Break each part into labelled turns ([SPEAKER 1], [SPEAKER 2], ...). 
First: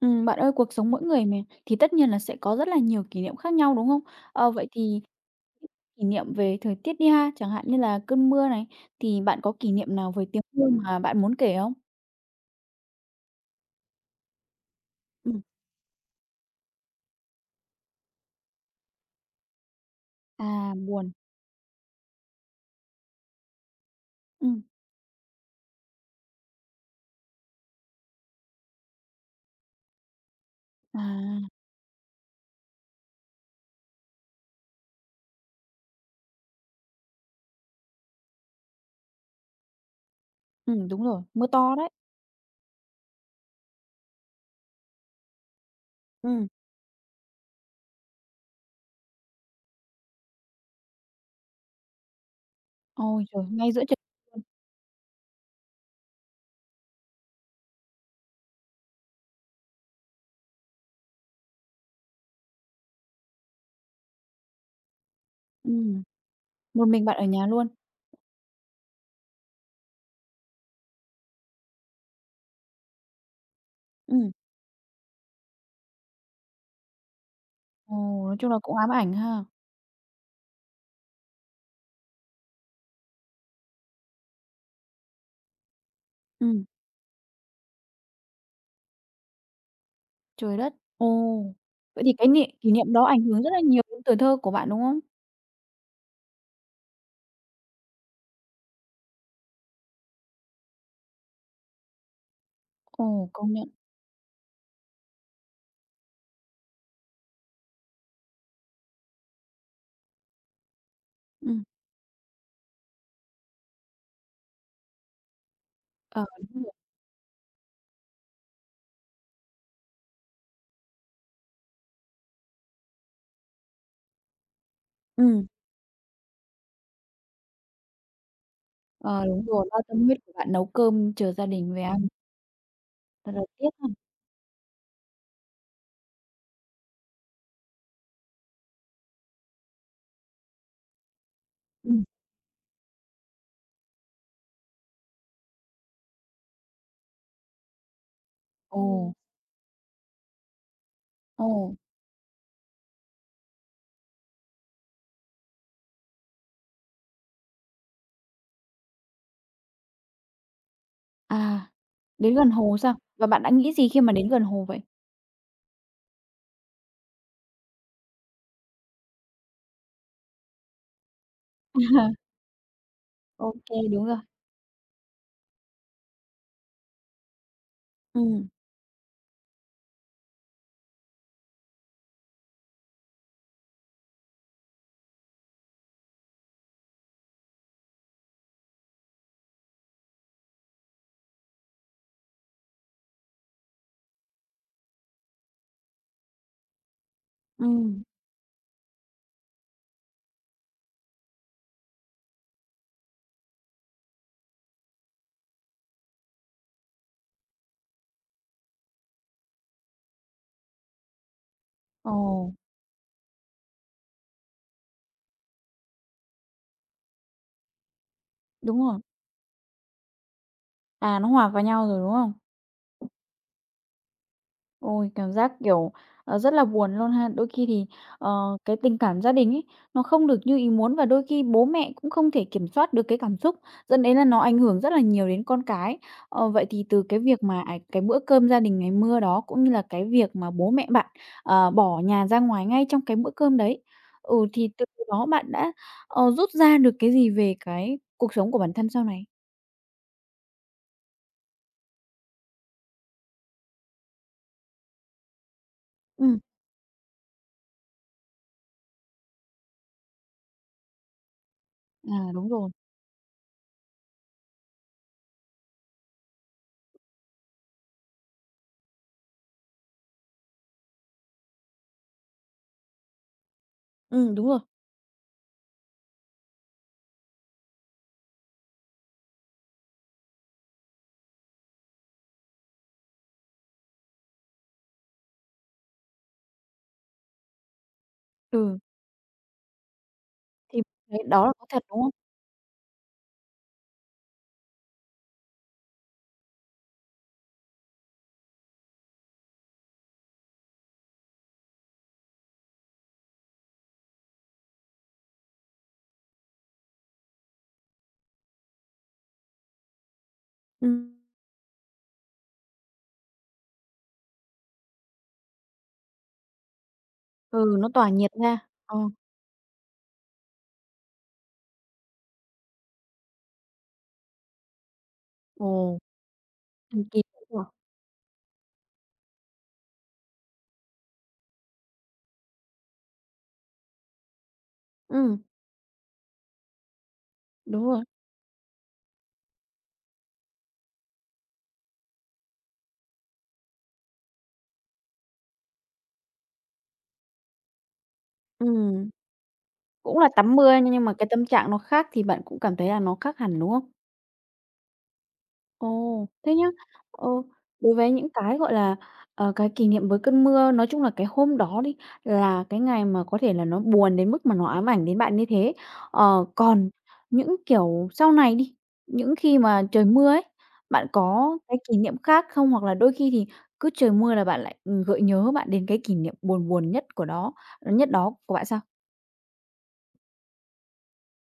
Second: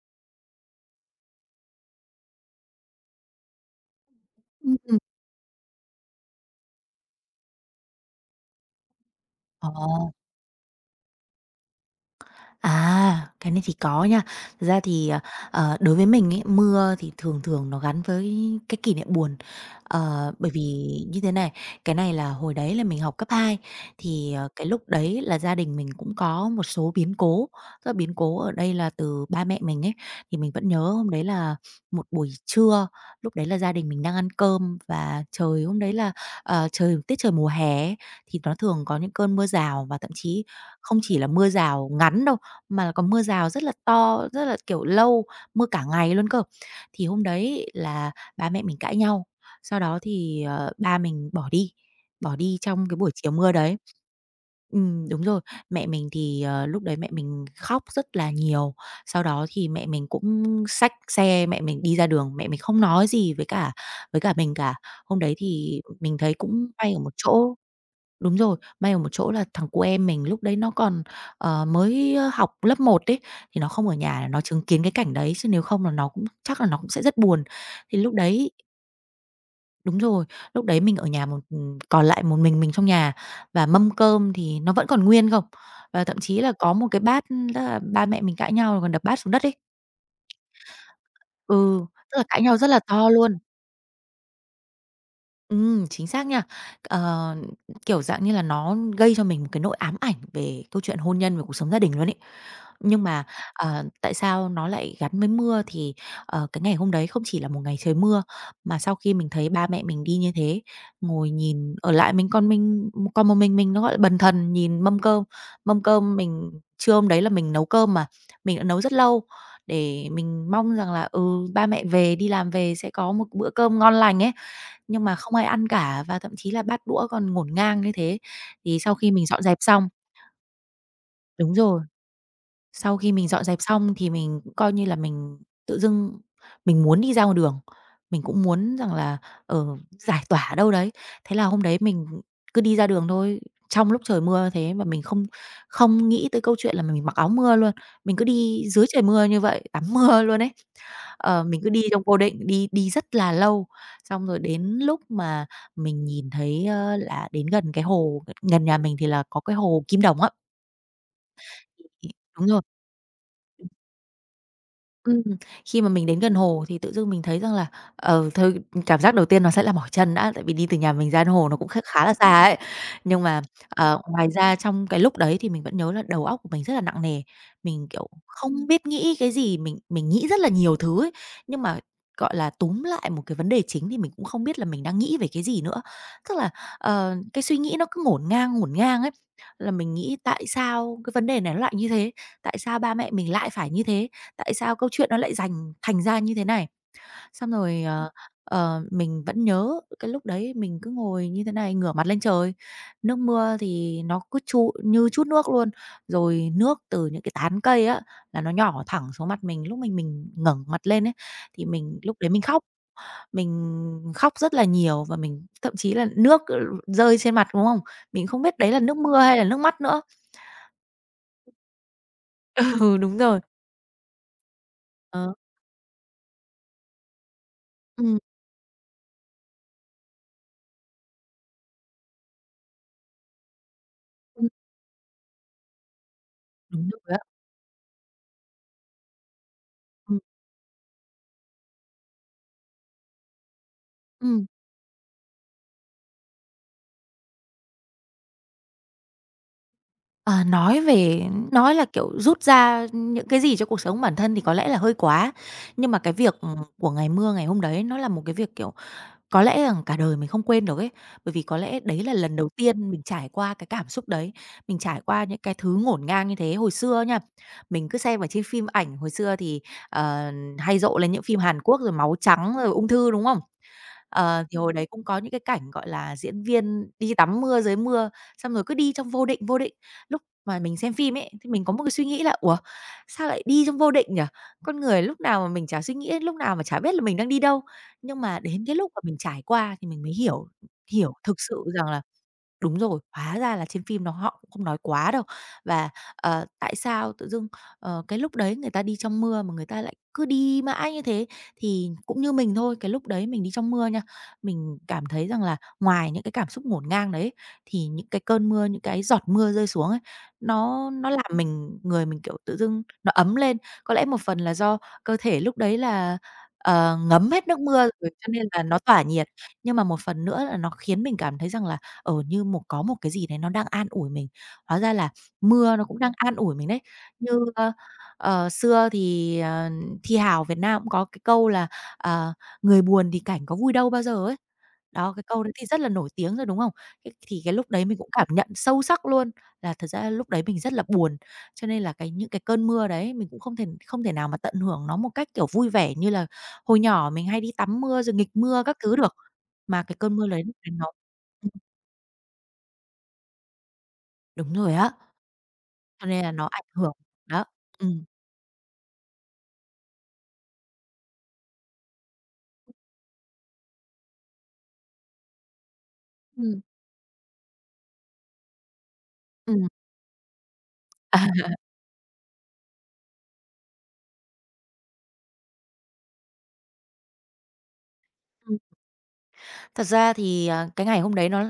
[SPEAKER 1] Bạn ơi, cuộc sống mỗi người mà, thì tất nhiên là sẽ có rất là nhiều kỷ niệm khác nhau, đúng không? Vậy
[SPEAKER 2] Ừm, ừm.
[SPEAKER 1] thì kỷ niệm về thời tiết đi ha, chẳng hạn như là cơn mưa này, thì bạn có
[SPEAKER 2] Ờ.
[SPEAKER 1] kỷ niệm nào với tiếng mưa mà bạn muốn kể không?
[SPEAKER 2] À, cái này thì có nha. Thật ra thì,
[SPEAKER 1] Ừm,
[SPEAKER 2] đối với mình ấy, mưa thì thường thường nó gắn với cái kỷ niệm buồn. Bởi vì
[SPEAKER 1] à, buồn.
[SPEAKER 2] như thế này, cái này là hồi đấy là mình học cấp 2, thì,
[SPEAKER 1] Ừm,
[SPEAKER 2] cái lúc đấy là gia đình mình cũng có một số biến cố. Các biến cố ở đây là từ ba mẹ mình ấy, thì mình vẫn nhớ hôm đấy
[SPEAKER 1] à,
[SPEAKER 2] là một buổi trưa, lúc đấy là gia đình mình đang ăn cơm và trời hôm đấy là, trời tiết trời mùa hè ấy, thì nó thường có những cơn mưa rào và thậm chí không
[SPEAKER 1] đúng
[SPEAKER 2] chỉ
[SPEAKER 1] rồi,
[SPEAKER 2] là
[SPEAKER 1] mưa
[SPEAKER 2] mưa
[SPEAKER 1] to
[SPEAKER 2] rào
[SPEAKER 1] đấy.
[SPEAKER 2] ngắn đâu, mà là có mưa rào rất là to, rất là, kiểu, lâu, mưa cả ngày luôn cơ.
[SPEAKER 1] Ừ.
[SPEAKER 2] Thì hôm đấy là ba mẹ mình cãi nhau, sau đó thì, ba mình bỏ đi trong cái buổi
[SPEAKER 1] Ôi
[SPEAKER 2] chiều
[SPEAKER 1] trời,
[SPEAKER 2] mưa
[SPEAKER 1] ngay
[SPEAKER 2] đấy.
[SPEAKER 1] giữa trời luôn.
[SPEAKER 2] Đúng rồi, mẹ mình thì, lúc đấy mẹ mình khóc rất là nhiều, sau đó thì mẹ mình cũng xách xe mẹ mình đi ra đường, mẹ mình không nói gì với cả mình cả. Hôm đấy thì
[SPEAKER 1] Ừm,
[SPEAKER 2] mình thấy cũng
[SPEAKER 1] Một
[SPEAKER 2] quay ở
[SPEAKER 1] mình
[SPEAKER 2] một
[SPEAKER 1] bạn ở nhà
[SPEAKER 2] chỗ.
[SPEAKER 1] luôn.
[SPEAKER 2] Đúng rồi, may ở một chỗ là thằng cu em mình lúc đấy nó còn, mới, học lớp một ấy, thì nó không ở
[SPEAKER 1] Ừ.
[SPEAKER 2] nhà để nó chứng kiến cái cảnh đấy, chứ nếu không là nó cũng chắc là nó cũng sẽ rất buồn.
[SPEAKER 1] Ồ,
[SPEAKER 2] Thì lúc
[SPEAKER 1] nói
[SPEAKER 2] đấy
[SPEAKER 1] chung là cũng ám ảnh ha.
[SPEAKER 2] đúng rồi, lúc đấy mình ở nhà một, ừ, còn lại một mình trong nhà và mâm cơm thì nó vẫn còn nguyên không, và thậm chí là
[SPEAKER 1] Ừm,
[SPEAKER 2] có một cái bát, tức là ba mẹ mình cãi nhau rồi còn đập bát xuống đất ấy.
[SPEAKER 1] trời đất, ồ.
[SPEAKER 2] Ừ,
[SPEAKER 1] Vậy thì
[SPEAKER 2] tức là
[SPEAKER 1] cái
[SPEAKER 2] cãi
[SPEAKER 1] niệm
[SPEAKER 2] nhau rất
[SPEAKER 1] kỷ
[SPEAKER 2] là
[SPEAKER 1] niệm đó
[SPEAKER 2] to
[SPEAKER 1] ảnh
[SPEAKER 2] luôn.
[SPEAKER 1] hưởng rất là nhiều đến tuổi thơ của bạn, đúng không?
[SPEAKER 2] Chính xác nha. Ờ, kiểu, dạng như là, nó gây cho mình một cái nỗi ám ảnh về câu chuyện hôn nhân và cuộc sống gia đình luôn ấy. Nhưng mà,
[SPEAKER 1] Ồ, công nhận.
[SPEAKER 2] tại sao nó lại gắn với mưa thì, cái ngày hôm đấy không chỉ là một ngày trời mưa, mà sau khi mình thấy ba mẹ mình đi như thế, ngồi
[SPEAKER 1] Ừm,
[SPEAKER 2] nhìn ở lại mình con một mình nó, gọi là, bần thần nhìn mâm cơm. Mâm cơm
[SPEAKER 1] ờ.
[SPEAKER 2] mình trưa hôm đấy là mình nấu cơm mà, mình đã nấu rất lâu để mình mong rằng là, ừ, ba mẹ về, đi làm về sẽ có một bữa cơm ngon lành ấy. Nhưng mà không ai
[SPEAKER 1] Ừm.
[SPEAKER 2] ăn cả và thậm chí là bát đũa còn ngổn ngang như thế. Thì sau khi mình
[SPEAKER 1] Ờ,
[SPEAKER 2] dọn
[SPEAKER 1] đúng
[SPEAKER 2] dẹp
[SPEAKER 1] rồi, lo
[SPEAKER 2] xong
[SPEAKER 1] tâm huyết của bạn nấu cơm chờ gia
[SPEAKER 2] đúng
[SPEAKER 1] đình
[SPEAKER 2] rồi.
[SPEAKER 1] về ăn,
[SPEAKER 2] Sau khi mình
[SPEAKER 1] thật là
[SPEAKER 2] dọn dẹp
[SPEAKER 1] tiếc ha.
[SPEAKER 2] xong thì mình cũng coi như là mình tự dưng mình muốn đi ra ngoài đường, mình cũng muốn rằng là, ờ, giải tỏa ở đâu đấy. Thế là hôm đấy
[SPEAKER 1] Ừm.
[SPEAKER 2] mình cứ đi ra đường thôi, trong lúc trời mưa thế mà mình không không nghĩ tới câu chuyện là mình mặc áo mưa luôn, mình cứ đi dưới trời
[SPEAKER 1] Ồ,
[SPEAKER 2] mưa như vậy, tắm mưa luôn ấy. Ờ,
[SPEAKER 1] ồ,
[SPEAKER 2] mình cứ đi trong vô định, đi đi rất là lâu, xong rồi đến lúc mà mình nhìn thấy, là đến gần cái hồ, gần nhà mình thì là có cái hồ Kim Đồng á.
[SPEAKER 1] à, đến
[SPEAKER 2] Đúng
[SPEAKER 1] gần
[SPEAKER 2] rồi.
[SPEAKER 1] hồ sao? Và bạn đã nghĩ gì khi mà đến gần hồ vậy?
[SPEAKER 2] Ừm, khi mà mình đến gần hồ thì tự dưng mình thấy rằng là, ờ, thôi cảm giác đầu tiên nó sẽ là mỏi chân đã, tại vì đi từ nhà mình ra đến hồ nó cũng khá
[SPEAKER 1] À.
[SPEAKER 2] là xa ấy. Nhưng mà,
[SPEAKER 1] Ô kê, đúng rồi.
[SPEAKER 2] ngoài ra trong cái lúc đấy thì mình vẫn nhớ là đầu óc của mình rất là nặng nề, mình, kiểu,
[SPEAKER 1] Ừm,
[SPEAKER 2] không biết nghĩ cái gì, mình nghĩ rất là nhiều thứ ấy. Nhưng mà, gọi là, túm lại một cái vấn đề chính thì mình cũng không biết là mình đang nghĩ về cái gì nữa. Tức là, cái suy nghĩ nó cứ ngổn ngang ấy, là mình nghĩ tại sao cái vấn đề này nó lại như thế? Tại sao ba mẹ mình lại phải như thế? Tại sao câu chuyện nó lại dành thành ra như thế này. Xong rồi,
[SPEAKER 1] ừm.
[SPEAKER 2] mình vẫn nhớ cái lúc đấy mình cứ ngồi như thế này, ngửa mặt lên trời, nước mưa thì nó cứ tru như chút nước luôn, rồi nước từ những cái tán cây á, là nó nhỏ thẳng xuống mặt mình. Lúc mình ngẩng mặt lên ấy, thì mình
[SPEAKER 1] Ồ,
[SPEAKER 2] lúc đấy mình khóc rất là nhiều và mình thậm chí là nước, rơi trên mặt, đúng không? Mình không biết đấy
[SPEAKER 1] đúng
[SPEAKER 2] là nước
[SPEAKER 1] rồi.
[SPEAKER 2] mưa hay là nước mắt nữa.
[SPEAKER 1] À, nó hòa vào nhau rồi, đúng không?
[SPEAKER 2] Ừ, đúng rồi.
[SPEAKER 1] Ôi,
[SPEAKER 2] Ờ,
[SPEAKER 1] cảm giác, kiểu, rất là buồn luôn ha. Đôi khi thì,
[SPEAKER 2] ừm,
[SPEAKER 1] cái tình cảm gia đình ấy, nó không được như ý muốn và đôi khi bố mẹ cũng không thể kiểm soát được cái cảm xúc, dẫn đến là nó ảnh hưởng rất là nhiều đến con cái. Vậy thì
[SPEAKER 2] đúng
[SPEAKER 1] từ
[SPEAKER 2] rồi
[SPEAKER 1] cái
[SPEAKER 2] á.
[SPEAKER 1] việc mà, cái bữa cơm gia đình ngày mưa đó, cũng như là cái
[SPEAKER 2] Ừm,
[SPEAKER 1] việc mà bố mẹ bạn, bỏ nhà ra ngoài ngay trong cái bữa cơm đấy,
[SPEAKER 2] ừm.
[SPEAKER 1] thì từ đó bạn đã, rút ra được cái gì về cái cuộc sống của bản thân sau này?
[SPEAKER 2] À, nói là, kiểu, rút ra những cái gì cho cuộc sống bản thân thì có lẽ là hơi quá, nhưng mà cái việc
[SPEAKER 1] Ừ,
[SPEAKER 2] của ngày mưa ngày hôm đấy nó là một cái việc, kiểu, có lẽ rằng cả đời mình không quên được ấy. Bởi vì có lẽ đấy là
[SPEAKER 1] à,
[SPEAKER 2] lần đầu
[SPEAKER 1] đúng rồi.
[SPEAKER 2] tiên mình trải qua cái cảm xúc đấy, mình trải qua những cái thứ ngổn ngang như thế. Hồi xưa nha, mình cứ xem ở trên phim ảnh, hồi xưa thì, ờ, hay rộ lên những phim Hàn Quốc rồi máu trắng rồi ung thư, đúng không?
[SPEAKER 1] Ừ,
[SPEAKER 2] Ờ,
[SPEAKER 1] đúng
[SPEAKER 2] thì
[SPEAKER 1] rồi.
[SPEAKER 2] hồi đấy cũng có những cái cảnh, gọi là, diễn viên đi tắm mưa dưới mưa, xong rồi cứ đi trong vô định, vô định. Lúc mà mình xem phim ấy, thì mình có một cái suy nghĩ là "Ủa, sao lại đi trong vô định nhỉ?" Con người lúc nào mà mình chả suy nghĩ, lúc nào mà chả biết là mình đang đi đâu. Nhưng mà đến cái
[SPEAKER 1] Ừ,
[SPEAKER 2] lúc mà mình trải qua thì mình mới hiểu
[SPEAKER 1] thì
[SPEAKER 2] hiểu
[SPEAKER 1] đấy,
[SPEAKER 2] thực
[SPEAKER 1] đó là
[SPEAKER 2] sự
[SPEAKER 1] có thật,
[SPEAKER 2] rằng là
[SPEAKER 1] đúng không?
[SPEAKER 2] đúng rồi, hóa ra là trên phim nó họ cũng không nói quá đâu. Và, tại sao tự dưng, cái lúc đấy người ta đi trong mưa mà người ta lại cứ đi mãi như thế? Thì cũng như mình thôi, cái lúc đấy mình đi trong mưa nha, mình cảm thấy rằng là ngoài những cái cảm xúc ngổn ngang đấy, thì những cái cơn mưa, những cái giọt mưa rơi xuống ấy, nó
[SPEAKER 1] Ừm.
[SPEAKER 2] nó làm người mình, kiểu, tự dưng nó ấm lên. Có lẽ một phần là do cơ thể lúc đấy là, ngấm hết nước mưa
[SPEAKER 1] Ừ, nó tỏa
[SPEAKER 2] rồi cho
[SPEAKER 1] nhiệt
[SPEAKER 2] nên
[SPEAKER 1] ra.
[SPEAKER 2] là nó
[SPEAKER 1] Ờ.
[SPEAKER 2] tỏa nhiệt, nhưng mà một phần nữa là nó khiến mình cảm thấy rằng là, ờ, như một có một cái gì đấy nó đang an ủi mình, hóa ra là mưa nó cũng
[SPEAKER 1] Ồ.
[SPEAKER 2] đang an ủi mình đấy.
[SPEAKER 1] Thần kỳ
[SPEAKER 2] Như,
[SPEAKER 1] vậy nhỉ?
[SPEAKER 2] xưa thì, thi hào Việt Nam cũng có cái câu là, ờ, "Người buồn thì cảnh có vui đâu bao giờ" ấy. Đó, cái câu
[SPEAKER 1] Ừm.
[SPEAKER 2] đấy thì rất là nổi tiếng rồi, đúng không? Thế thì cái lúc đấy
[SPEAKER 1] Đúng
[SPEAKER 2] mình
[SPEAKER 1] rồi.
[SPEAKER 2] cũng cảm nhận sâu sắc luôn là thật ra lúc đấy mình rất là buồn, cho nên là cái những cái cơn mưa đấy mình cũng không thể nào mà tận hưởng nó một cách, kiểu, vui vẻ như là hồi nhỏ mình hay đi tắm mưa rồi nghịch mưa các thứ
[SPEAKER 1] Ừm,
[SPEAKER 2] được, mà cái cơn
[SPEAKER 1] Cũng
[SPEAKER 2] mưa
[SPEAKER 1] là
[SPEAKER 2] đấy
[SPEAKER 1] tắm mưa
[SPEAKER 2] nó
[SPEAKER 1] nhưng mà cái tâm
[SPEAKER 2] ừ,
[SPEAKER 1] trạng nó khác thì bạn cũng cảm thấy là nó khác hẳn, đúng không?
[SPEAKER 2] đúng rồi á. Cho nên
[SPEAKER 1] Ồ,
[SPEAKER 2] là nó
[SPEAKER 1] thế
[SPEAKER 2] ảnh
[SPEAKER 1] nhá.
[SPEAKER 2] hưởng
[SPEAKER 1] Ờ,
[SPEAKER 2] đó.
[SPEAKER 1] Đối
[SPEAKER 2] Ừm.
[SPEAKER 1] với những cái, gọi là, cái kỷ niệm với cơn mưa, nói chung là cái hôm đó đi, là cái ngày mà có thể là nó buồn đến mức mà nó ám ảnh đến bạn như thế.
[SPEAKER 2] Ừm.
[SPEAKER 1] Còn những, kiểu, sau này đi, những khi
[SPEAKER 2] Ừm.
[SPEAKER 1] mà trời mưa ấy, bạn
[SPEAKER 2] À,
[SPEAKER 1] có cái kỷ niệm khác không? Hoặc là đôi khi thì cứ trời mưa là bạn lại, gợi nhớ bạn đến cái kỷ niệm buồn buồn nhất đó của
[SPEAKER 2] Ừm.
[SPEAKER 1] bạn sao?
[SPEAKER 2] Thật ra thì, cái ngày hôm đấy nó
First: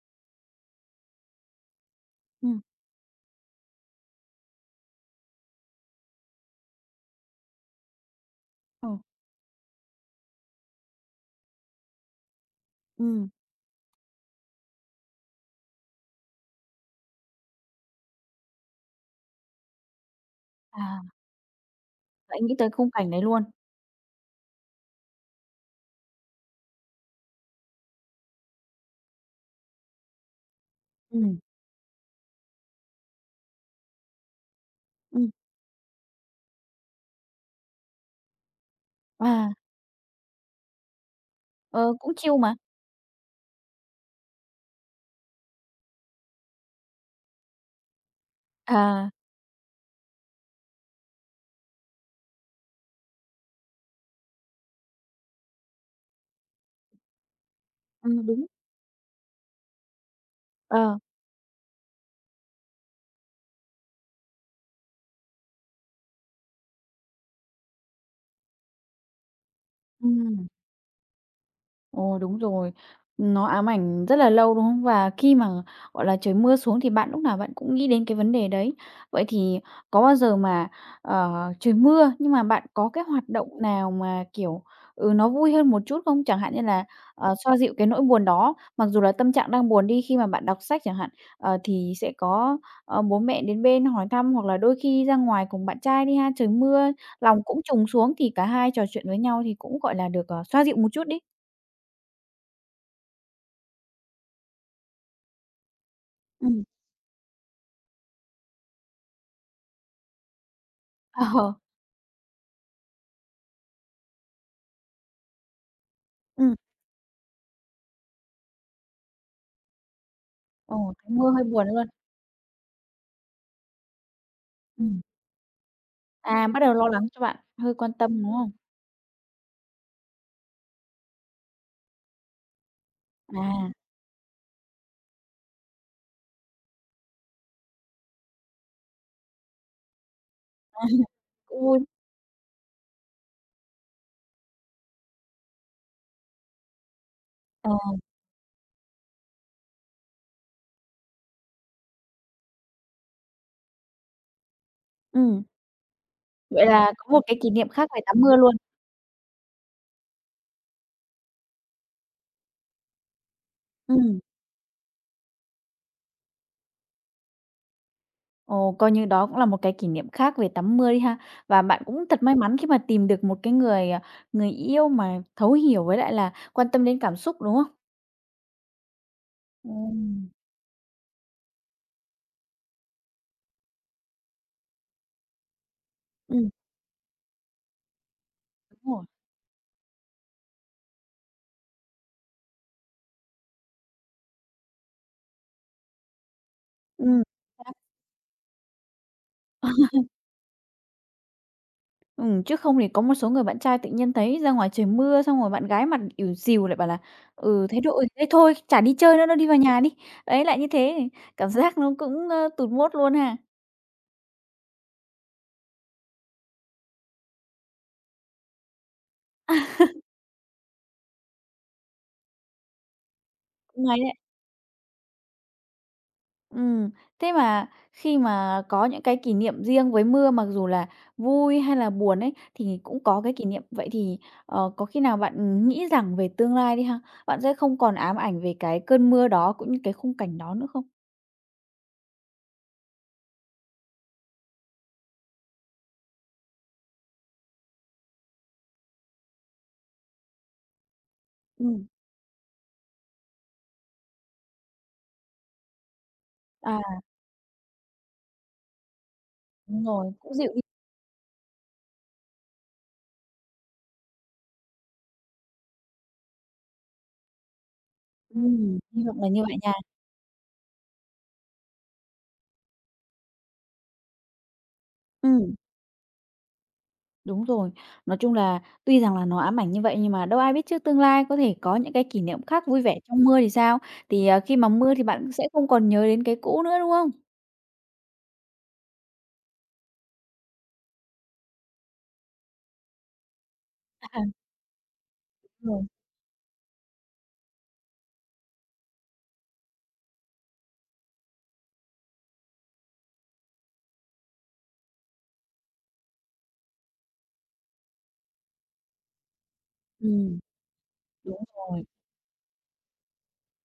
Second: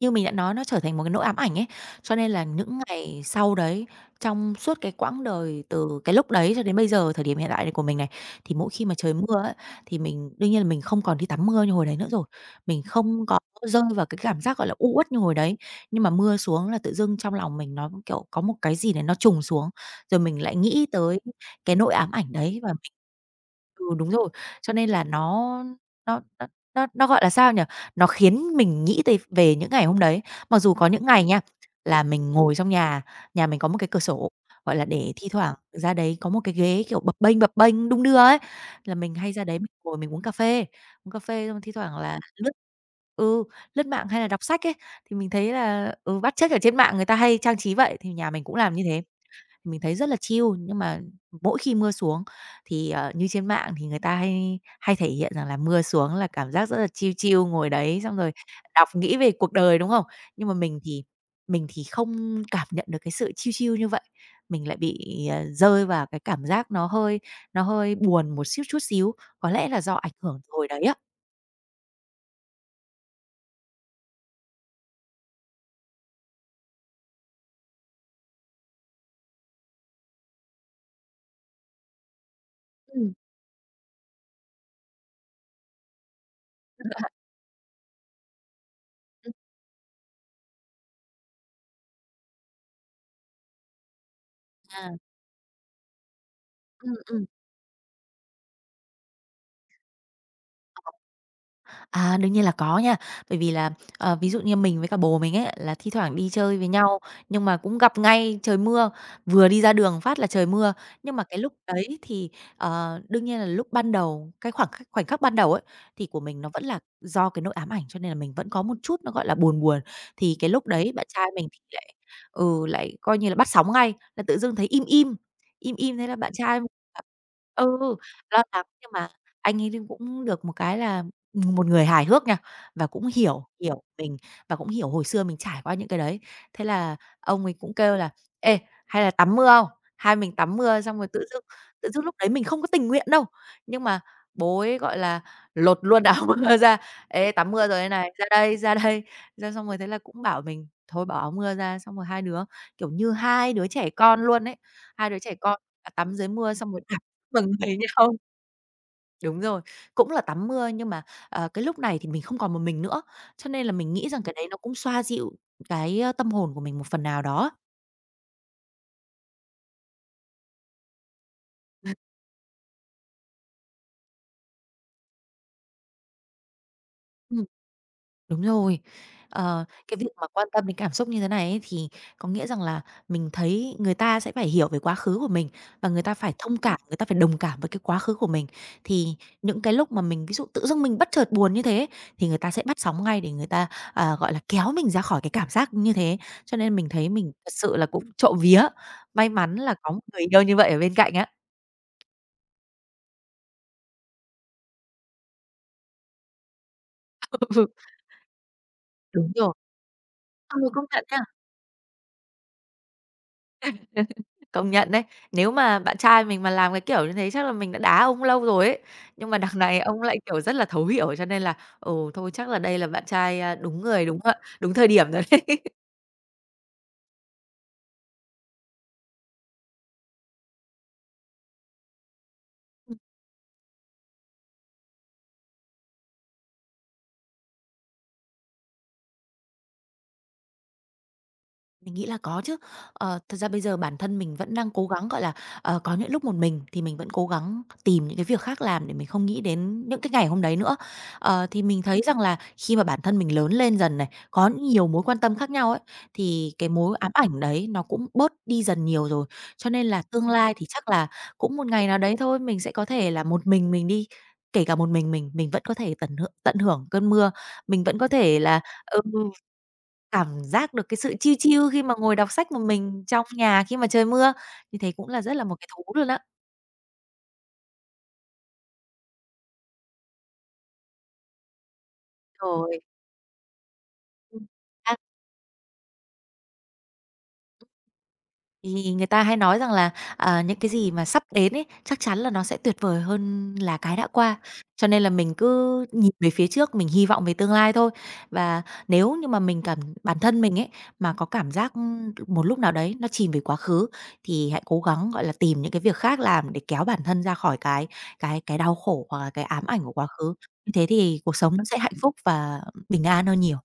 [SPEAKER 2] như mình đã nói nó trở thành một cái nỗi ám ảnh ấy, cho nên là
[SPEAKER 1] Ừ.
[SPEAKER 2] những ngày sau đấy, trong suốt cái quãng đời từ cái lúc đấy cho đến bây giờ, thời điểm hiện tại này của mình này, thì mỗi khi
[SPEAKER 1] Ừ.
[SPEAKER 2] mà trời mưa ấy, thì mình đương nhiên là mình không còn đi tắm mưa như hồi đấy nữa rồi. Mình không
[SPEAKER 1] Ừm.
[SPEAKER 2] có rơi vào cái cảm giác, gọi là, u uất như hồi đấy, nhưng mà mưa xuống là tự dưng trong lòng mình nó, kiểu, có một cái gì đấy nó trùng xuống, rồi mình lại nghĩ
[SPEAKER 1] À,
[SPEAKER 2] tới cái nỗi ám ảnh
[SPEAKER 1] lại nghĩ
[SPEAKER 2] đấy
[SPEAKER 1] tới
[SPEAKER 2] và
[SPEAKER 1] khung cảnh đấy luôn.
[SPEAKER 2] ừ, đúng rồi. Cho nên là nó nó nó, gọi là, sao nhỉ? Nó khiến mình nghĩ tới về những ngày hôm đấy. Mặc dù có những
[SPEAKER 1] Ừ.
[SPEAKER 2] ngày nha, là mình ngồi trong nhà, nhà mình có một cái cửa sổ, gọi là, để thi
[SPEAKER 1] Ừm.
[SPEAKER 2] thoảng ra đấy có một cái ghế, kiểu, bập bênh, đung đưa ấy, là mình hay ra
[SPEAKER 1] À,
[SPEAKER 2] đấy mình ngồi mình uống cà phê xong thi
[SPEAKER 1] ờ,
[SPEAKER 2] thoảng
[SPEAKER 1] cũng
[SPEAKER 2] là
[SPEAKER 1] chill mà.
[SPEAKER 2] ừ, lướt mạng hay là đọc sách ấy, thì mình thấy là, ừ, bắt chước ở trên mạng người ta hay trang trí vậy, thì nhà mình cũng làm như thế.
[SPEAKER 1] À.
[SPEAKER 2] Mình thấy rất là chill, nhưng mà mỗi khi mưa xuống thì, như trên mạng thì người ta hay hay thể hiện rằng là mưa xuống là cảm giác rất là chill chill, ngồi đấy
[SPEAKER 1] Ờ,
[SPEAKER 2] xong rồi
[SPEAKER 1] đúng.
[SPEAKER 2] đọc nghĩ về cuộc đời, đúng không? Nhưng mà mình
[SPEAKER 1] Ờ,
[SPEAKER 2] thì mình thì không cảm nhận được cái sự chill chill như vậy, mình lại bị, ờ, rơi vào cái cảm giác nó hơi buồn một xíu chút xíu, có lẽ là do ảnh hưởng
[SPEAKER 1] ừm.
[SPEAKER 2] từ hồi đấy á.
[SPEAKER 1] Ồ, đúng rồi. Nó ám ảnh rất là lâu, đúng không? Và khi mà, gọi là, trời mưa xuống thì bạn lúc nào bạn cũng nghĩ đến cái vấn đề đấy. Vậy thì có bao giờ mà, trời mưa nhưng mà bạn có cái
[SPEAKER 2] Ừm,
[SPEAKER 1] hoạt động nào mà, kiểu, nó vui hơn một chút không? Chẳng hạn như là, xoa dịu cái nỗi buồn đó, mặc dù là
[SPEAKER 2] ừm.
[SPEAKER 1] tâm trạng đang buồn đi, khi mà bạn đọc sách chẳng hạn, thì sẽ có, bố mẹ đến bên hỏi thăm hoặc là đôi
[SPEAKER 2] À.
[SPEAKER 1] khi ra ngoài cùng bạn trai đi ha, trời mưa
[SPEAKER 2] Ừm.
[SPEAKER 1] lòng cũng trùng xuống thì cả hai trò chuyện với nhau thì cũng, gọi là, được, xoa dịu một chút đi.
[SPEAKER 2] À, đương nhiên là có nha. Bởi vì là, ờ, ví dụ như mình với cả bố mình ấy, là thi thoảng đi chơi
[SPEAKER 1] Ừm.
[SPEAKER 2] với nhau, nhưng mà cũng gặp ngay trời mưa, vừa đi ra đường phát là trời mưa. Nhưng mà cái lúc
[SPEAKER 1] Ờ.
[SPEAKER 2] đấy thì, đương nhiên là lúc ban đầu, cái khoảng khắc khoảnh khắc ban đầu ấy, thì của mình nó
[SPEAKER 1] Ừm.
[SPEAKER 2] vẫn là do cái nỗi ám ảnh, cho nên là mình vẫn có một chút nó, gọi là, buồn buồn. Thì cái lúc đấy
[SPEAKER 1] Ồ,
[SPEAKER 2] bạn
[SPEAKER 1] thấy
[SPEAKER 2] trai
[SPEAKER 1] mưa hơi
[SPEAKER 2] mình thì
[SPEAKER 1] buồn luôn.
[SPEAKER 2] lại ừ, lại coi như là bắt sóng ngay, là tự dưng thấy im
[SPEAKER 1] Ừm.
[SPEAKER 2] im, im im thế là bạn
[SPEAKER 1] À,
[SPEAKER 2] trai
[SPEAKER 1] bắt đầu lo lắng cho bạn, hơi
[SPEAKER 2] ừ,
[SPEAKER 1] quan tâm, đúng
[SPEAKER 2] lo
[SPEAKER 1] không?
[SPEAKER 2] lắng nhưng mà anh ấy cũng được một cái là một người hài hước nha, và cũng hiểu
[SPEAKER 1] À,
[SPEAKER 2] hiểu mình và cũng hiểu hồi xưa mình trải qua những cái đấy. Thế là ông ấy cũng kêu là: "Ê, hay là tắm mưa không? Hai mình tắm mưa." Xong rồi tự dưng
[SPEAKER 1] cũng vui.
[SPEAKER 2] tự dưng lúc đấy mình không có tình nguyện đâu, nhưng mà bố ấy, gọi là, lột luôn áo mưa ra: "Ê, tắm mưa rồi
[SPEAKER 1] Ờ.
[SPEAKER 2] đây này, ra đây, ra đây." Ra xong rồi thế là cũng bảo mình thôi bỏ áo mưa ra, xong rồi hai đứa, kiểu như, hai đứa trẻ con luôn ấy, hai đứa trẻ
[SPEAKER 1] Ừm.
[SPEAKER 2] con, à, tắm dưới mưa
[SPEAKER 1] Vậy
[SPEAKER 2] xong rồi đạp
[SPEAKER 1] là có một cái
[SPEAKER 2] vào
[SPEAKER 1] kỷ niệm
[SPEAKER 2] người
[SPEAKER 1] khác về
[SPEAKER 2] nhau.
[SPEAKER 1] tắm mưa luôn.
[SPEAKER 2] Đúng rồi, cũng là tắm mưa nhưng mà, cái lúc này thì mình không còn một mình nữa, cho nên là mình nghĩ
[SPEAKER 1] Ừm.
[SPEAKER 2] rằng cái đấy nó cũng xoa dịu cái, ơ, tâm hồn của mình một phần nào đó.
[SPEAKER 1] Ồ, coi như đó cũng là một cái kỷ niệm khác về tắm mưa đi ha. Và bạn cũng thật may mắn khi mà tìm được một cái người, à, người yêu mà thấu hiểu với lại là quan tâm đến cảm xúc,
[SPEAKER 2] Ừm.
[SPEAKER 1] đúng không?
[SPEAKER 2] Đúng rồi. Ờ, cái việc mà
[SPEAKER 1] Ừm.
[SPEAKER 2] quan tâm đến cảm xúc như thế này ấy, thì có nghĩa rằng là mình thấy người ta sẽ phải hiểu về quá khứ của mình và người ta phải
[SPEAKER 1] Ừm.
[SPEAKER 2] thông cảm, người ta phải đồng cảm với cái quá khứ của mình.
[SPEAKER 1] Đúng rồi.
[SPEAKER 2] Thì những cái lúc mà mình ví dụ tự dưng mình bất chợt buồn như thế thì người ta sẽ bắt sóng ngay để người ta, à, gọi là, kéo mình ra khỏi cái cảm giác như thế. Cho nên mình thấy
[SPEAKER 1] Ừm.
[SPEAKER 2] mình thật
[SPEAKER 1] Xác.
[SPEAKER 2] sự là cũng trộm vía, may mắn là có một người yêu như vậy ở bên cạnh á.
[SPEAKER 1] Chứ không thì có một số người bạn trai tự nhiên thấy ra ngoài trời mưa, xong rồi bạn gái mặt ỉu xìu lại bảo là
[SPEAKER 2] Ừ,
[SPEAKER 1] "Ừ, thế đội thế thôi, chả đi chơi nữa
[SPEAKER 2] đúng
[SPEAKER 1] đâu, đi
[SPEAKER 2] rồi.
[SPEAKER 1] vào nhà đi." Đấy, lại
[SPEAKER 2] Ừ,
[SPEAKER 1] như
[SPEAKER 2] công nhận
[SPEAKER 1] thế
[SPEAKER 2] nha.
[SPEAKER 1] cảm giác nó cũng, tụt mốt luôn ha.
[SPEAKER 2] Công nhận đấy. Nếu mà bạn trai mình mà làm cái kiểu như thế chắc là mình đã đá ông lâu rồi ấy. Nhưng mà đằng này ông lại, kiểu, rất là thấu hiểu, cho nên là, ừ, thôi chắc là đây là bạn trai, a, đúng
[SPEAKER 1] Cũng ấy
[SPEAKER 2] người,
[SPEAKER 1] đấy.
[SPEAKER 2] đúng, a, đúng thời điểm rồi đấy.
[SPEAKER 1] Ừm, Thế mà khi mà có những cái kỷ niệm riêng với mưa, mặc dù là vui hay là buồn ấy, thì cũng có cái kỷ niệm. Vậy thì, có khi nào bạn nghĩ rằng về tương lai đi ha, bạn sẽ không còn ám ảnh về cái cơn mưa đó, cũng như cái khung cảnh đó nữa không?
[SPEAKER 2] Mình nghĩ là có chứ. Ờ, thật ra bây giờ bản thân mình vẫn đang cố gắng, gọi là, ờ, có những lúc một mình thì mình vẫn cố gắng tìm những cái việc khác làm để mình không nghĩ đến những cái ngày hôm đấy nữa. Ờ, thì mình
[SPEAKER 1] Ừm.
[SPEAKER 2] thấy rằng là khi mà bản thân mình lớn lên dần này, có nhiều mối quan tâm khác nhau ấy, thì cái
[SPEAKER 1] À,
[SPEAKER 2] mối ám ảnh đấy nó cũng bớt đi dần nhiều rồi. Cho
[SPEAKER 1] đúng
[SPEAKER 2] nên là
[SPEAKER 1] rồi,
[SPEAKER 2] tương
[SPEAKER 1] cũng dịu.
[SPEAKER 2] lai thì chắc là cũng một ngày nào đấy thôi, mình sẽ có thể là một mình đi, kể cả một mình vẫn có thể tận hưởng cơn mưa, mình vẫn có thể là, ừ,
[SPEAKER 1] Hy vọng là như vậy nha.
[SPEAKER 2] cảm giác được cái sự chill chill khi mà ngồi đọc sách một mình trong nhà khi mà trời mưa, thì thấy cũng là rất là một
[SPEAKER 1] Ừm.
[SPEAKER 2] cái thú luôn á.
[SPEAKER 1] Đúng rồi. Nói chung là tuy rằng là nó ám ảnh như vậy nhưng mà đâu ai biết trước tương lai, có thể có những cái kỷ niệm khác
[SPEAKER 2] Rồi,
[SPEAKER 1] vui vẻ trong mưa thì sao? Thì,
[SPEAKER 2] ừm,
[SPEAKER 1] khi mà mưa thì bạn sẽ không còn nhớ đến cái cũ nữa, đúng không?
[SPEAKER 2] thì người ta hay nói rằng là, à, những cái gì mà sắp đến ấy, chắc chắn là nó sẽ tuyệt vời hơn là cái đã
[SPEAKER 1] À,
[SPEAKER 2] qua. Cho nên là mình
[SPEAKER 1] đúng rồi.
[SPEAKER 2] cứ nhìn về phía trước, mình hy vọng về tương lai thôi. Và nếu như mà mình cảm bản thân mình ấy, mà có cảm giác, một lúc nào đấy nó chìm về quá khứ, thì hãy cố gắng, gọi là, tìm những cái việc khác làm để kéo bản thân ra khỏi cái đau khổ hoặc là cái ám ảnh của quá khứ.
[SPEAKER 1] Ừm,
[SPEAKER 2] Như thế thì cuộc
[SPEAKER 1] đúng
[SPEAKER 2] sống nó sẽ
[SPEAKER 1] rồi.
[SPEAKER 2] hạnh phúc và bình an hơn nhiều.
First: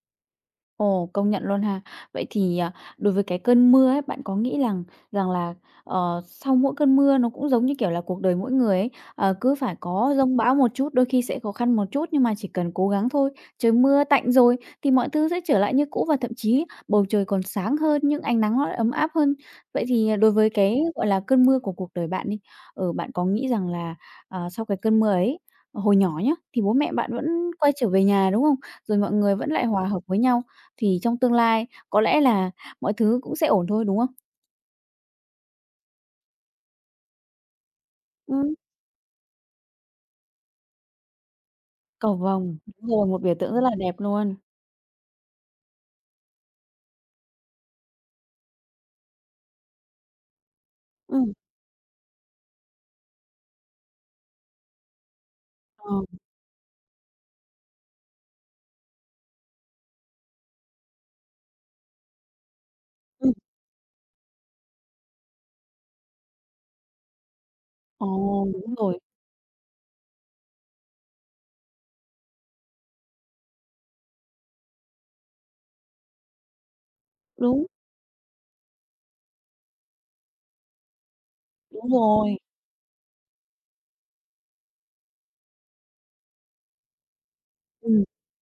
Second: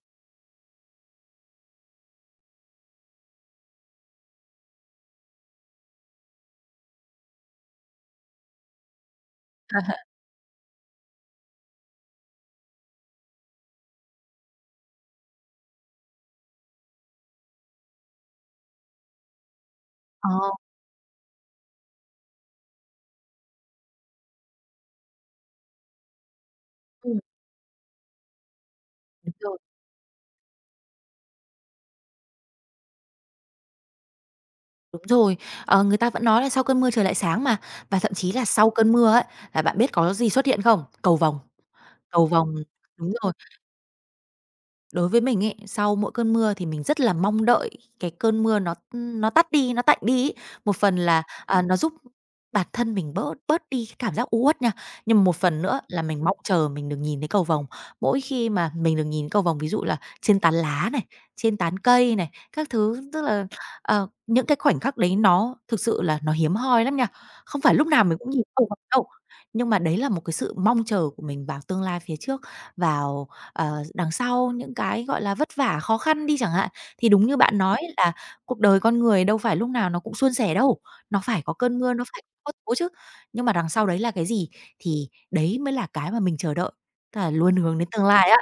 [SPEAKER 1] Ồ, công nhận luôn ha. Vậy thì, đối với cái cơn mưa ấy, bạn có nghĩ rằng rằng là, sau mỗi cơn mưa nó cũng giống như, kiểu là, cuộc đời mỗi người ấy, cứ phải có dông bão một chút, đôi khi sẽ khó khăn một chút, nhưng mà chỉ cần cố gắng thôi, trời mưa tạnh rồi thì mọi thứ sẽ trở lại như cũ và thậm chí bầu trời còn sáng hơn, những ánh nắng nó lại ấm áp hơn. Vậy thì,
[SPEAKER 2] Ờ,
[SPEAKER 1] đối
[SPEAKER 2] ờ,
[SPEAKER 1] với cái, gọi là, cơn mưa của cuộc đời bạn đi, bạn có nghĩ rằng là, sau cái cơn mưa ấy, hồi nhỏ nhá, thì bố mẹ bạn vẫn quay trở về nhà, đúng không? Rồi mọi
[SPEAKER 2] đúng
[SPEAKER 1] người vẫn
[SPEAKER 2] rồi.
[SPEAKER 1] lại hòa hợp với nhau. Thì trong tương lai có lẽ là mọi thứ cũng sẽ ổn thôi, đúng không?
[SPEAKER 2] Đúng rồi, ờ, người ta vẫn nói là sau cơn mưa trời lại sáng mà, và thậm chí là
[SPEAKER 1] Ừm.
[SPEAKER 2] sau cơn mưa ấy, là bạn biết có gì xuất hiện không?
[SPEAKER 1] Cầu
[SPEAKER 2] Cầu vồng
[SPEAKER 1] vồng, đúng rồi,
[SPEAKER 2] đúng
[SPEAKER 1] một
[SPEAKER 2] rồi.
[SPEAKER 1] biểu tượng rất là đẹp luôn.
[SPEAKER 2] Đối với mình ấy, sau mỗi cơn mưa thì mình rất là mong đợi cái cơn mưa nó tắt đi, nó tạnh đi ấy. Một phần là,
[SPEAKER 1] Ừm.
[SPEAKER 2] à, nó giúp bản thân mình bớt bớt đi cái cảm giác u uất nha, nhưng mà một phần nữa
[SPEAKER 1] Ờ.
[SPEAKER 2] là mình mong chờ mình được nhìn thấy cầu vồng. Mỗi khi mà mình được nhìn cầu vồng, ví dụ là trên tán lá này, trên tán cây này, các thứ, tức
[SPEAKER 1] Ừm.
[SPEAKER 2] là, ờ, những cái khoảnh khắc đấy nó thực sự là nó hiếm hoi lắm nha. Không phải lúc nào mình cũng nhìn
[SPEAKER 1] Ồ,
[SPEAKER 2] cầu
[SPEAKER 1] đúng
[SPEAKER 2] vồng
[SPEAKER 1] rồi,
[SPEAKER 2] đâu, nhưng mà đấy là một cái sự mong chờ của mình vào tương lai phía trước, vào ờ, đằng sau những cái, gọi là, vất vả, khó khăn đi chẳng hạn. Thì đúng như bạn
[SPEAKER 1] đúng,
[SPEAKER 2] nói là cuộc đời con người đâu phải lúc nào nó cũng suôn sẻ đâu, nó phải có cơn
[SPEAKER 1] đúng
[SPEAKER 2] mưa, nó phải
[SPEAKER 1] rồi.
[SPEAKER 2] có tố chứ. Nhưng mà đằng sau đấy là cái gì? Thì đấy mới là cái mà mình chờ đợi, tức là luôn hướng đến
[SPEAKER 1] Ừm.
[SPEAKER 2] tương lai á.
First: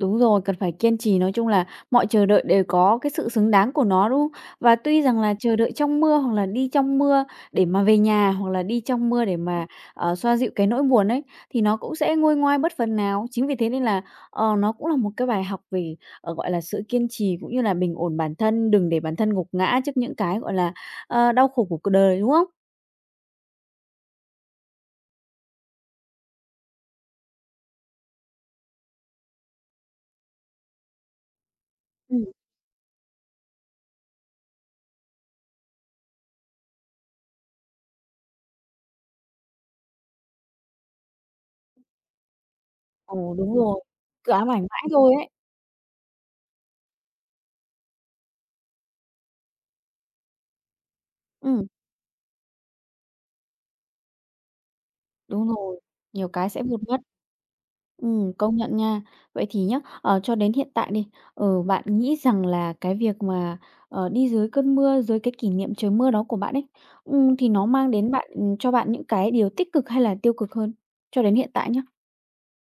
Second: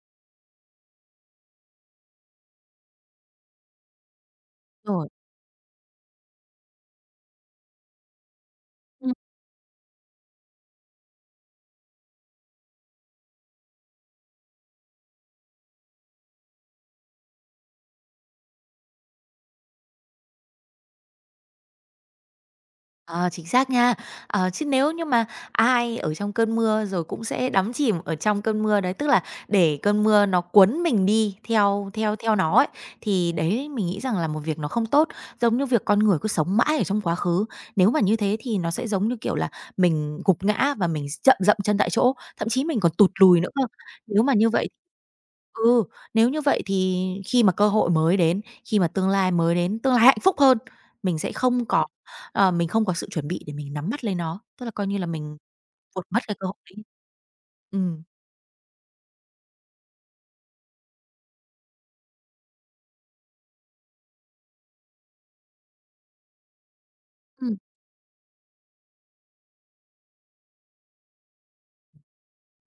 [SPEAKER 1] Đúng rồi, cần phải kiên trì, nói chung là mọi chờ đợi đều có cái sự xứng đáng của nó, đúng không? Và
[SPEAKER 2] Đúng
[SPEAKER 1] tuy
[SPEAKER 2] rồi.
[SPEAKER 1] rằng là chờ đợi trong mưa hoặc là đi trong mưa để mà về nhà, hoặc là đi trong mưa để mà, xoa dịu cái nỗi buồn ấy, thì nó cũng sẽ nguôi ngoai bớt phần nào. Chính vì thế nên là, nó cũng là một cái bài học về, gọi là, sự kiên trì cũng như là bình ổn bản thân, đừng để bản thân gục ngã trước những cái, gọi là, đau khổ của cuộc đời, đúng không?
[SPEAKER 2] Ờ, chính xác nha. Ờ, chứ nếu như mà ai ở trong cơn mưa rồi cũng sẽ đắm chìm ở trong cơn mưa đấy, tức là để cơn mưa nó cuốn mình đi theo theo
[SPEAKER 1] Ừm,
[SPEAKER 2] theo nó ấy, thì đấy mình nghĩ rằng là một việc nó không tốt. Giống như việc con người cứ sống mãi ở trong quá khứ, nếu mà như thế thì nó sẽ giống như, kiểu là, mình gục ngã và mình dậm chân tại chỗ, thậm chí mình còn tụt
[SPEAKER 1] ồ,
[SPEAKER 2] lùi nữa
[SPEAKER 1] đúng
[SPEAKER 2] cơ.
[SPEAKER 1] rồi,
[SPEAKER 2] Nếu
[SPEAKER 1] cứ
[SPEAKER 2] mà như
[SPEAKER 1] ám ảnh
[SPEAKER 2] vậy
[SPEAKER 1] mãi thôi ấy.
[SPEAKER 2] ừ, nếu như vậy thì khi mà cơ hội mới đến, khi mà tương lai mới đến, tương lai hạnh phúc hơn, mình sẽ không
[SPEAKER 1] Ừm,
[SPEAKER 2] có ờ, mình không có sự chuẩn bị để mình nắm bắt lấy nó, tức là coi như là mình
[SPEAKER 1] đúng rồi,
[SPEAKER 2] tuột mất
[SPEAKER 1] nhiều
[SPEAKER 2] cái cơ
[SPEAKER 1] cái
[SPEAKER 2] hội
[SPEAKER 1] sẽ vụt
[SPEAKER 2] đấy.
[SPEAKER 1] mất.
[SPEAKER 2] Ừm.
[SPEAKER 1] Công nhận nha. Vậy thì nhá, cho đến hiện tại đi, bạn nghĩ rằng là cái việc mà, đi dưới cơn mưa, dưới cái kỷ niệm trời mưa đó của bạn ấy, thì
[SPEAKER 2] Ừm.
[SPEAKER 1] nó mang đến cho bạn những cái điều tích cực hay là tiêu cực hơn cho đến hiện tại nhá?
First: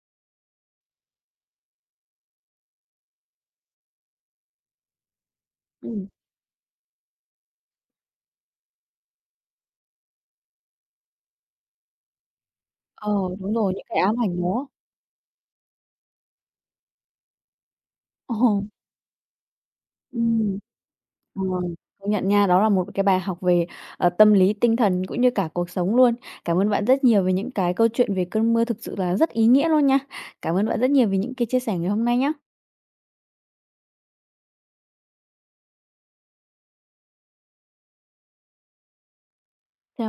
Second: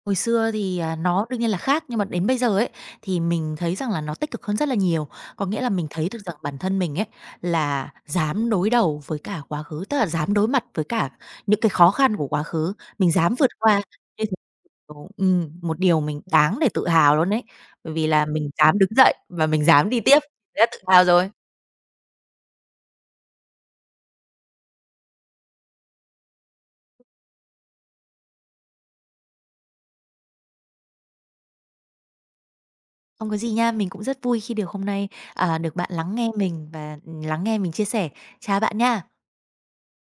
[SPEAKER 2] Hồi xưa thì, à, nó đương nhiên là khác, nhưng mà đến bây giờ ấy, thì mình thấy rằng là nó tích cực hơn rất là nhiều. Có nghĩa là mình
[SPEAKER 1] Ừm.
[SPEAKER 2] thấy được rằng bản thân mình ấy, là dám đối đầu với cả quá khứ, tức là dám đối mặt với cả những cái khó khăn của quá khứ, mình
[SPEAKER 1] Ờ,
[SPEAKER 2] dám vượt
[SPEAKER 1] đúng rồi,
[SPEAKER 2] qua.
[SPEAKER 1] những cái ám
[SPEAKER 2] Như thế
[SPEAKER 1] ảnh đó.
[SPEAKER 2] ồ, một điều mình đáng để tự hào luôn ấy, bởi vì là
[SPEAKER 1] Ờ,
[SPEAKER 2] mình dám đứng dậy và mình dám đi tiếp,
[SPEAKER 1] ừm,
[SPEAKER 2] đã tự hào rồi.
[SPEAKER 1] ờ, Công nhận nha, đó là một cái bài học về, tâm lý, tinh thần cũng như cả cuộc sống luôn. Cảm ơn bạn rất nhiều về những cái câu chuyện về cơn mưa thực sự là rất ý nghĩa luôn nha. Cảm ơn bạn rất nhiều vì những cái chia sẻ ngày hôm nay nhá.
[SPEAKER 2] Không có gì nha, mình cũng rất vui khi được hôm nay, à, được bạn lắng nghe mình và, ừ, lắng nghe mình chia sẻ. Chào bạn nha.
[SPEAKER 1] Chào